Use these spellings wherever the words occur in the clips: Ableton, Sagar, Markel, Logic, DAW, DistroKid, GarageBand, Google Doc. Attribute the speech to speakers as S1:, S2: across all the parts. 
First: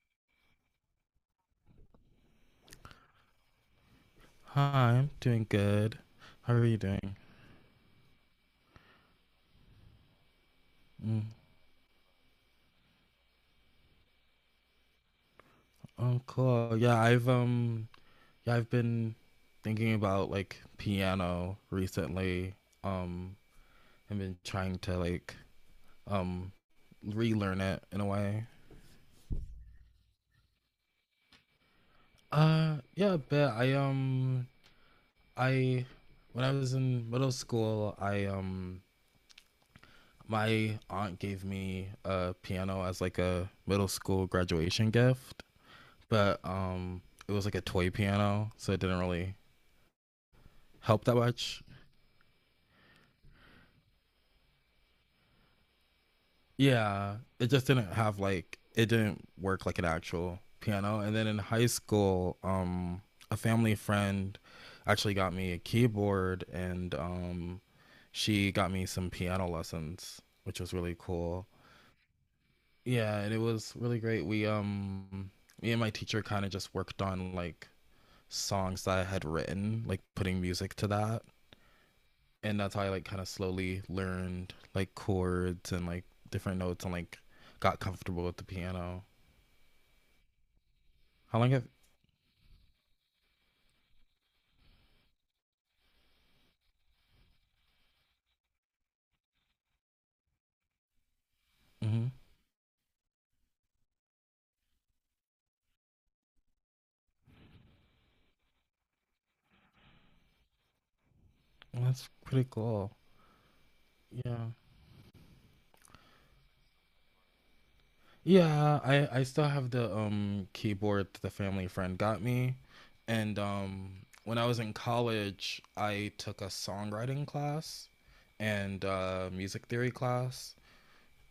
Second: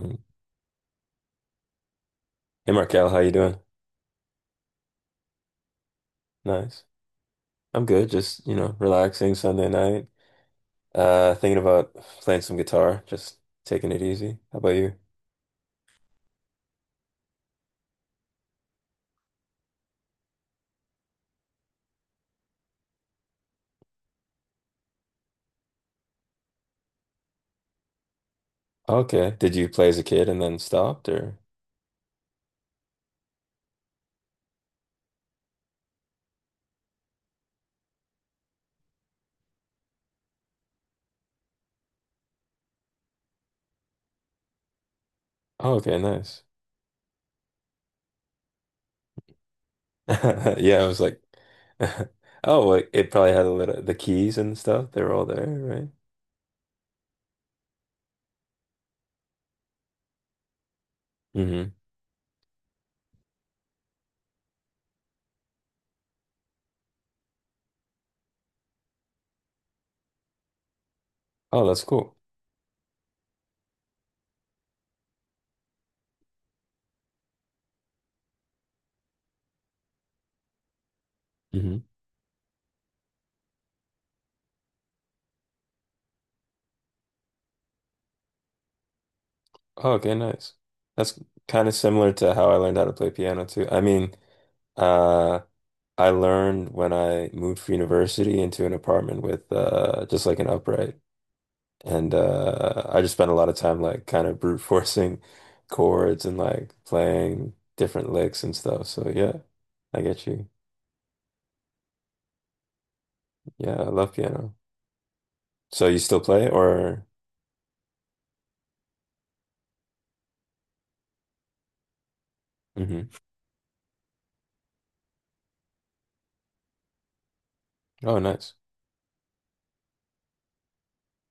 S1: Mm. Hey Markel, how you doing?
S2: Hi, I'm doing good. How are you
S1: Nice.
S2: doing?
S1: I'm good. Just, you know, relaxing Sunday night.
S2: Mm,
S1: Thinking about playing some guitar, just taking it easy. How about you?
S2: oh, cool. Yeah, I've been thinking about like piano recently. Um, I've been trying to like um, relearn it in a way.
S1: Okay. Did you play as a kid and then stopped or?
S2: Yeah, a bit. I when I was in middle school, I my aunt gave me a piano as like a middle school graduation gift.
S1: Oh, okay,
S2: But
S1: nice.
S2: it was like a toy piano, so it didn't really
S1: Yeah, I was
S2: help that
S1: like,
S2: much.
S1: oh, well, it probably had a little the keys and stuff. They were all there, right?
S2: Yeah, it just didn't have like it didn't work like an actual piano. And then in high
S1: Hmm.
S2: school, a family friend actually got me a keyboard, and she got me some piano lessons, which was really cool.
S1: Oh, that's cool.
S2: Yeah, and it was really great. We Me and my teacher kind of just worked on like songs that I had written, like putting music to that,
S1: Hmm.
S2: and that's how I like kind of slowly learned like chords and like different notes and like got comfortable with the piano.
S1: Oh, okay, nice. That's
S2: How long have?
S1: kind of similar to how I learned how to play piano too. I mean, uh, I learned when I moved for university into an apartment with just like an upright.
S2: Hmm.
S1: And I just spent a lot of time like kind of brute forcing chords and like playing different licks and stuff. So yeah, I get you.
S2: That's pretty cool.
S1: Yeah, I love
S2: Yeah,
S1: piano. So you still play or?
S2: yeah. I still have the keyboard that the family friend got me,
S1: Hmm.
S2: and when I was in college, I took a songwriting class
S1: Oh, nice.
S2: and music theory class,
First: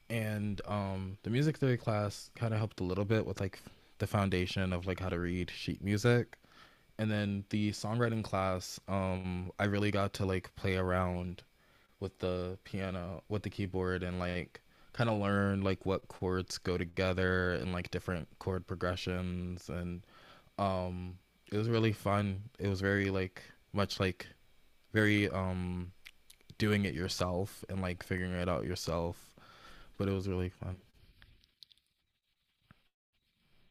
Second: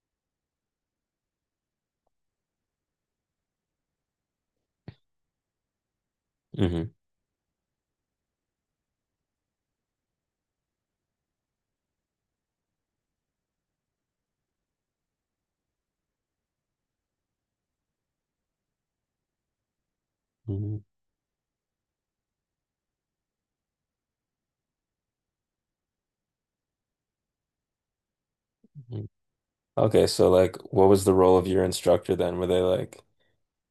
S2: and the music theory class kind of helped a little bit with like the foundation of like how to read sheet music,
S1: Hmm.
S2: and then the songwriting class I really got to like play around with the piano with the keyboard and like kind of learn like what chords go together and like different chord progressions. And
S1: Hmm.
S2: um it was really fun, it was very like much like very doing it yourself and like figuring it out yourself,
S1: Okay,
S2: but it was
S1: so
S2: really
S1: like
S2: fun.
S1: what was the role of your instructor then? Were they like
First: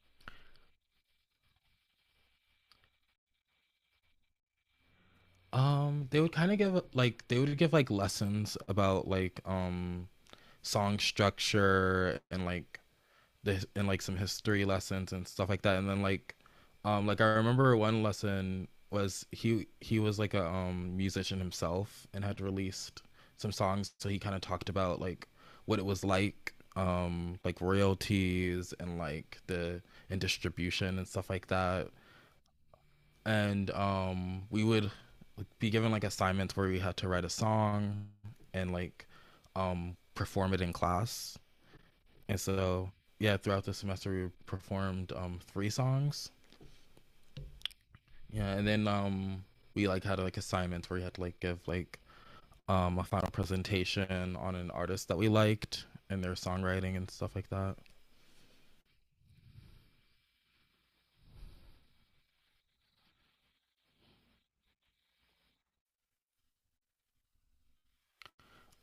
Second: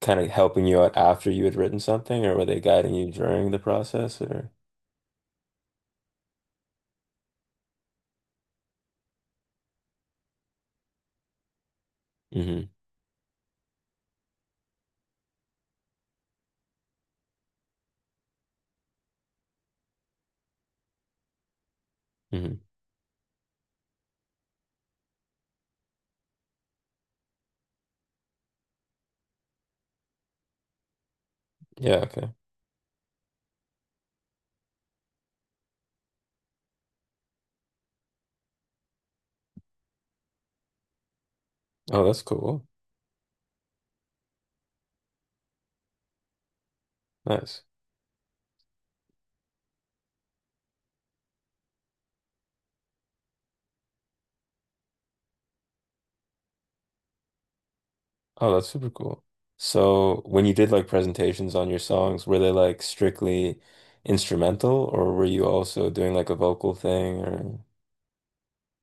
S1: kind of helping you out after you had written something or were they guiding you during the process or?
S2: Um, they would kind of give like they would give like lessons about like song structure and
S1: Hmm.
S2: like the in like some history lessons and stuff like that. And then like I remember one lesson was he was like a musician himself and had
S1: Hmm.
S2: released some songs, so he kind of talked about like what it was like royalties and like the and distribution and stuff like that.
S1: Yeah, okay.
S2: And we would, like, be given like assignments where we had to write a song and like perform it in class.
S1: Oh, that's
S2: And
S1: cool.
S2: so, yeah, throughout the semester we performed three songs.
S1: Nice.
S2: Yeah, and then we like had like assignments where you had to like give like a final presentation on an artist that we liked and their songwriting and stuff like that.
S1: Oh, that's super cool. So, when you did like presentations on your songs, were they like strictly instrumental or were you also doing like a vocal thing or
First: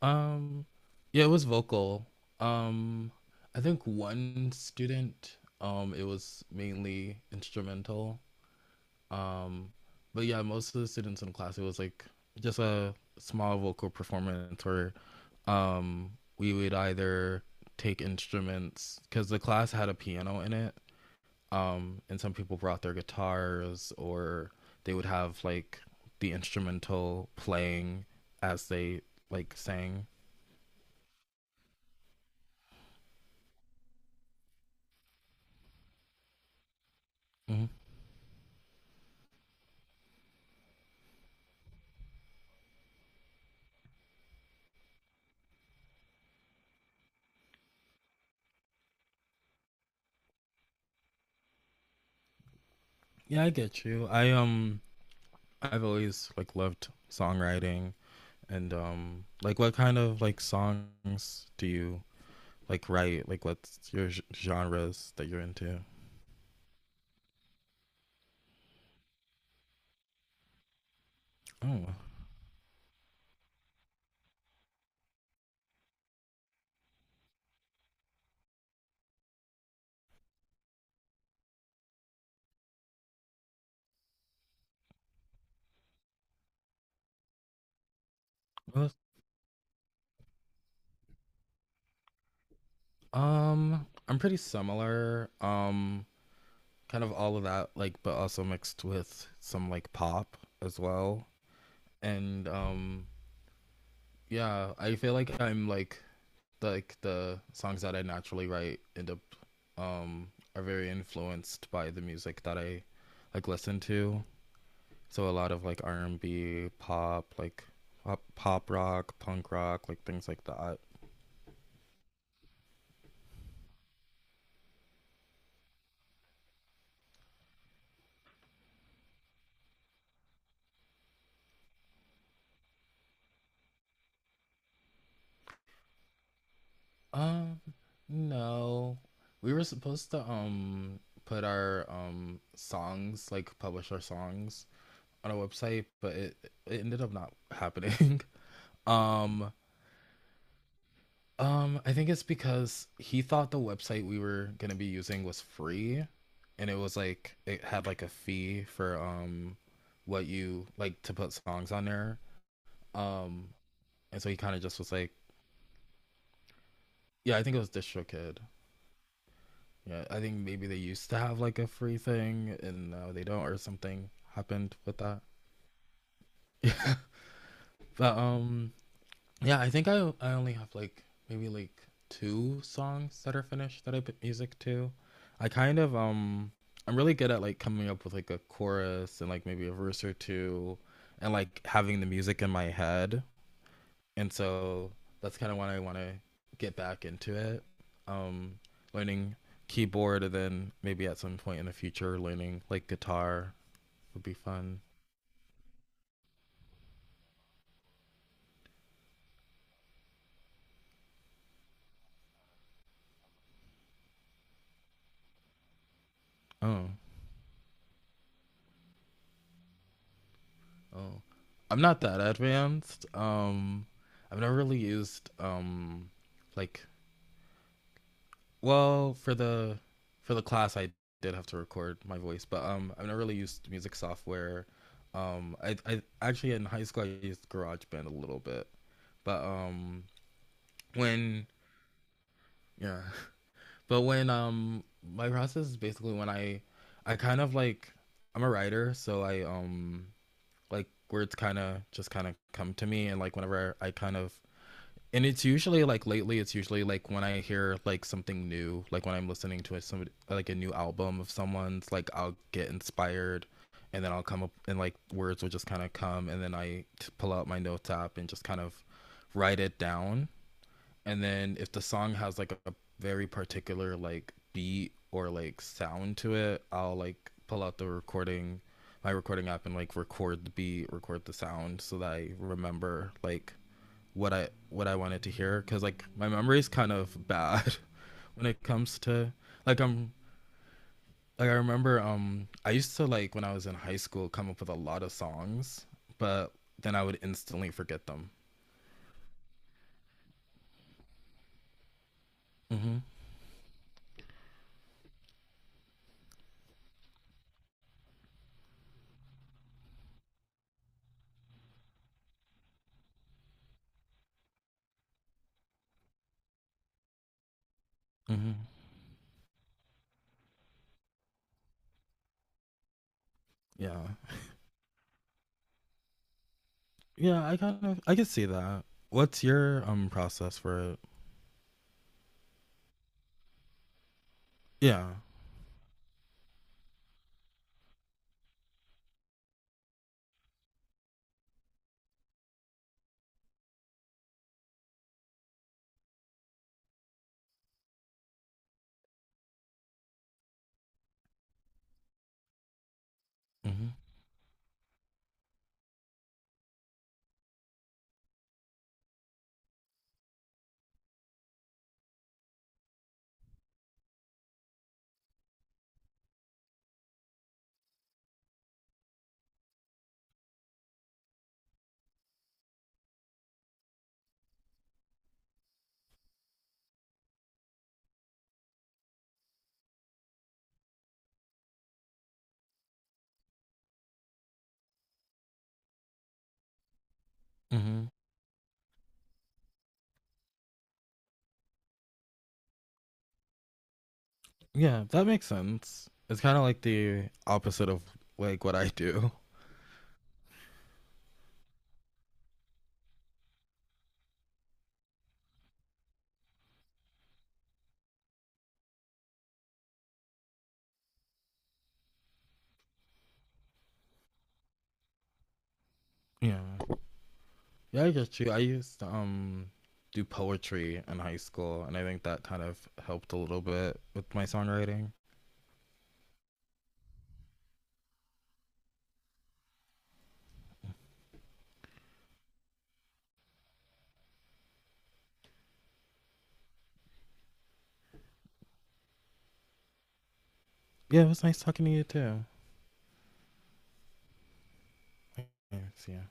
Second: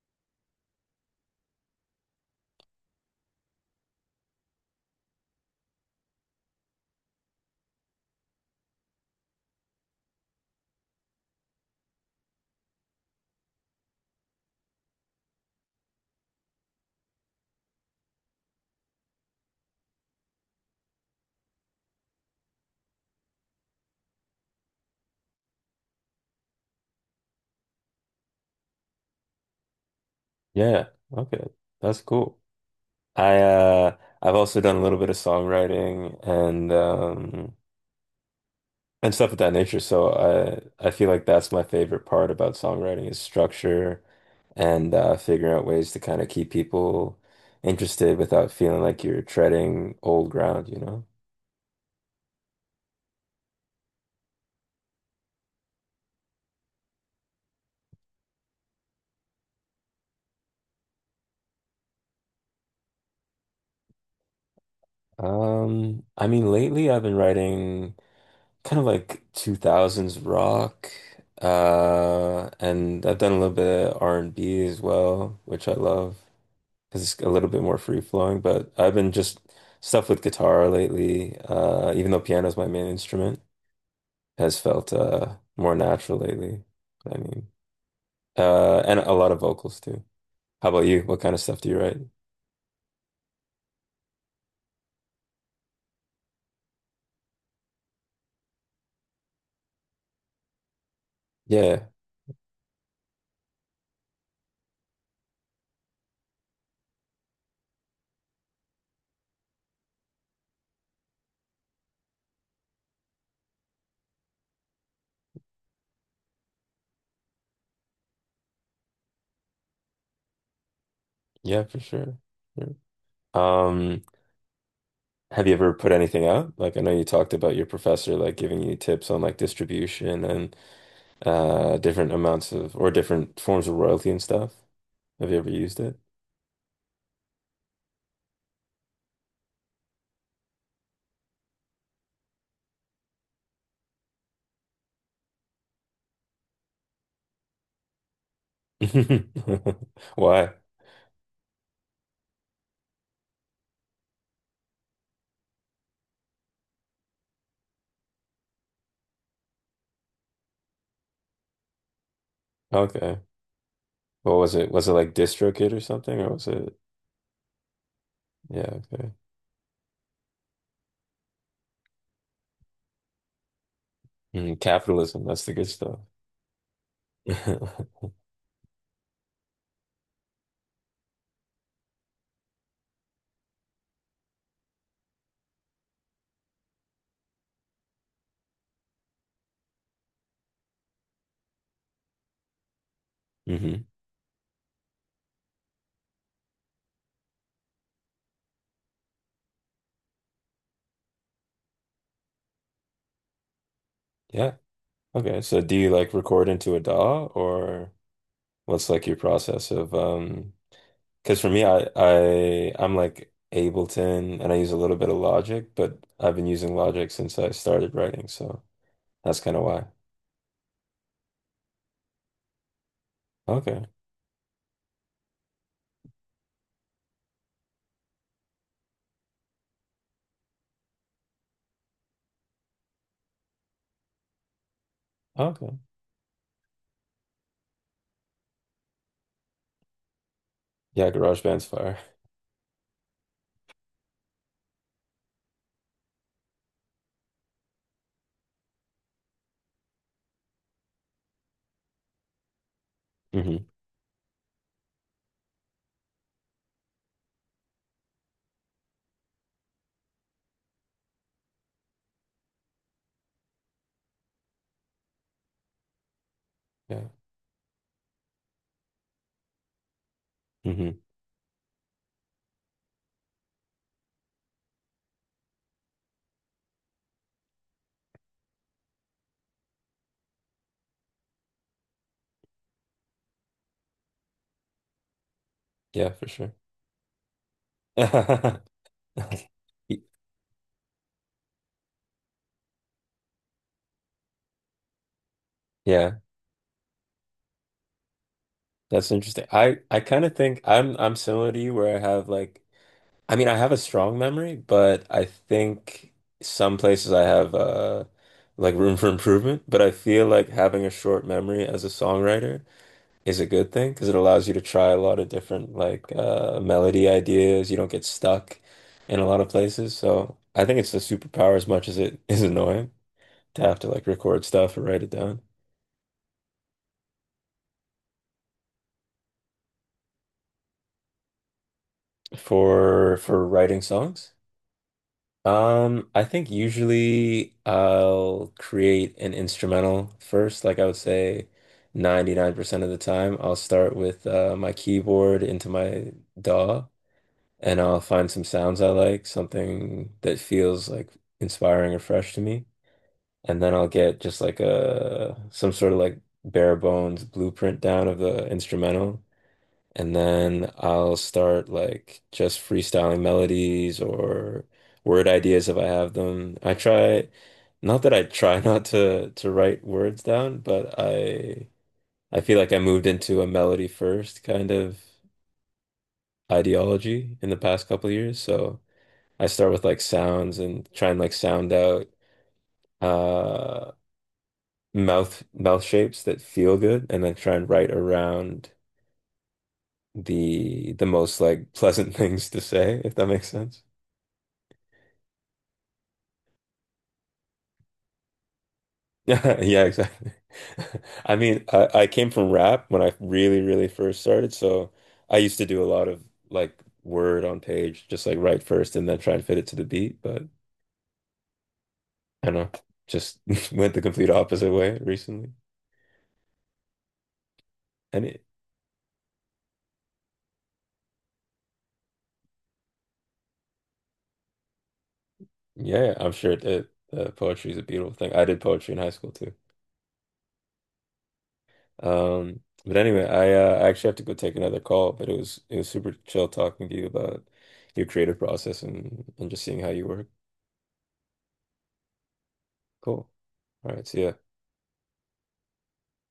S2: Um, yeah, it was vocal. Um, I think one student it was mainly instrumental. Um, but yeah, most of the students in class, it was like just a small vocal performance where, um, we would either take instruments because the class had a piano in it, and some people brought their guitars, or they would have like the instrumental playing as they like sang.
S1: yeah, okay. That's cool. I I've also done a little bit of songwriting and um
S2: Mhm.
S1: and stuff of that nature. So I feel like that's my favorite part about songwriting is structure and figuring out ways to kind of keep people interested without feeling like you're treading old ground, you know?
S2: Yeah, I get you. I've always like loved songwriting, and like what kind of like songs do you like write, like what's your genres that you're into?
S1: I mean, lately I've been writing kind of like 2000s rock,
S2: Oh,
S1: and I've done a little bit of R&B as well, which I love because it's a little bit more free flowing. But I've been just stuff with guitar lately, even though piano is my main instrument. Has felt more natural lately. I mean,
S2: well,
S1: and a lot of vocals too. How about you? What kind of stuff do you write?
S2: I'm pretty similar, kind of all of that like but also mixed with some like pop as well.
S1: Yeah,
S2: And yeah I feel like I'm like like the songs that I naturally write end up um are very influenced by the music that I like listen to, so a lot of like R&B pop like pop, pop rock, punk rock, like things like that.
S1: yeah, for sure. Sure. Um, have you ever put anything out? Like, I know you talked about your professor like giving you tips on like distribution and different amounts of or different forms of royalty and stuff. Have you ever used it?
S2: Um, no. We were supposed to put our songs, like publish our songs on a website, but it ended up not happening. Um,
S1: Why?
S2: I think it's because he thought the website we were going to be using was free, and it was like it had like a fee for what you like to put songs on there.
S1: Okay.
S2: Um, and so he
S1: What was
S2: kind of
S1: it?
S2: just
S1: Was
S2: was
S1: it
S2: like,
S1: like DistroKid or something, or was it?
S2: yeah, I think it was DistroKid.
S1: Yeah. Okay.
S2: Yeah, I think maybe they used to have like a free thing and now they don't or something
S1: Mm,
S2: happened with that.
S1: capitalism. That's the good stuff.
S2: But yeah, I think I only have like maybe like two songs that are finished that I put music to. I kind of I'm really good at like coming up with like a chorus and like maybe a verse or two and like having the music in my head,
S1: Hmm.
S2: and so that's kind of when I want to get back into it. Um, learning keyboard, and then maybe at some point in the future, learning like guitar would be
S1: Yeah.
S2: fun.
S1: Okay. So, do you like record into a DAW or? What's like your process of because for me I'm like Ableton and I use a little bit of Logic, but I've been using
S2: Oh,
S1: Logic since I started writing, so that's kind of why.
S2: oh, I'm not that advanced.
S1: Okay.
S2: I've never really used like well, for the class I did have to record my voice, but I've never really used music software.
S1: Okay.
S2: I actually in high school I used GarageBand a little bit, but
S1: Yeah,
S2: when
S1: GarageBand's fire.
S2: Yeah. But when my process is basically when I kind of like I'm a writer, so I like words kind of just kind of come to me and like
S1: Hmm.
S2: whenever I kind of and it's usually like lately it's usually like when I hear like something new, like when I'm listening to a, somebody like a new album of someone's like I'll get inspired, and then I'll come up and like words will just kind of come and then I t-
S1: Yeah.
S2: pull out my notes app and just kind of write it down.
S1: Hmm.
S2: And then if the song has like a very particular like beat or like sound to it, I'll like pull out the recording, my recording app, and like record the beat, record the sound, so that I remember like what I wanted to hear. Cause like
S1: Yeah, for
S2: my
S1: sure.
S2: memory is kind of bad when it comes to like
S1: Y-
S2: I'm like I remember I used to like when I was in high school come up with a lot of songs,
S1: Yeah,
S2: but then I would instantly forget them.
S1: that's interesting. I kind of think I'm similar to you where I have like
S2: Mm-hmm.
S1: I mean, I have a strong memory, but I think some places I have like room for improvement, but I feel like having a short memory as a songwriter is a good thing because it allows you to try a lot of different like melody ideas. You don't get
S2: Mm-hmm.
S1: stuck in a lot of places. So I think it's a superpower as much as it is annoying to have to
S2: Yeah,
S1: like record stuff or write it down
S2: yeah, I kind of I can see that. What's your process for it?
S1: for writing songs.
S2: Yeah.
S1: I think usually I'll create an instrumental first. Like I would say 99% of the time, I'll start with my keyboard into my DAW and I'll find some sounds I like, something that feels like inspiring or fresh to me. And then I'll
S2: Hmm.
S1: get just like a some sort of like bare bones blueprint down of the instrumental. And then I'll start like just freestyling melodies or word ideas if I have them. I try, not that I try not to write words down, but I feel like I moved into a melody first kind of ideology in the past couple of years. So I start with like sounds and try and like sound out uh mouth shapes that feel good and then try and write
S2: Hmm.
S1: around the most like pleasant things to say, if that makes sense.
S2: Yeah, that makes sense. It's kind of like the opposite of like what I do.
S1: Yeah, exactly. I mean, I came from rap when I really, really first started, so I used to do a lot of like word on page, just like write first and then try and fit it to the beat, but I don't know, just went the complete opposite way recently.
S2: Yeah. Yeah, I
S1: And
S2: get
S1: it,
S2: you. I used to do poetry in high school, and I think that kind of helped a little bit with my songwriting.
S1: yeah, I'm sure it, poetry is a beautiful thing. I did poetry in high school too. But anyway, I actually have to go take another call, but it was super chill talking to you about your creative process and just seeing how you work.
S2: Yeah, it was nice talking to you too.
S1: Cool. All right, see ya.
S2: Thanks, yeah.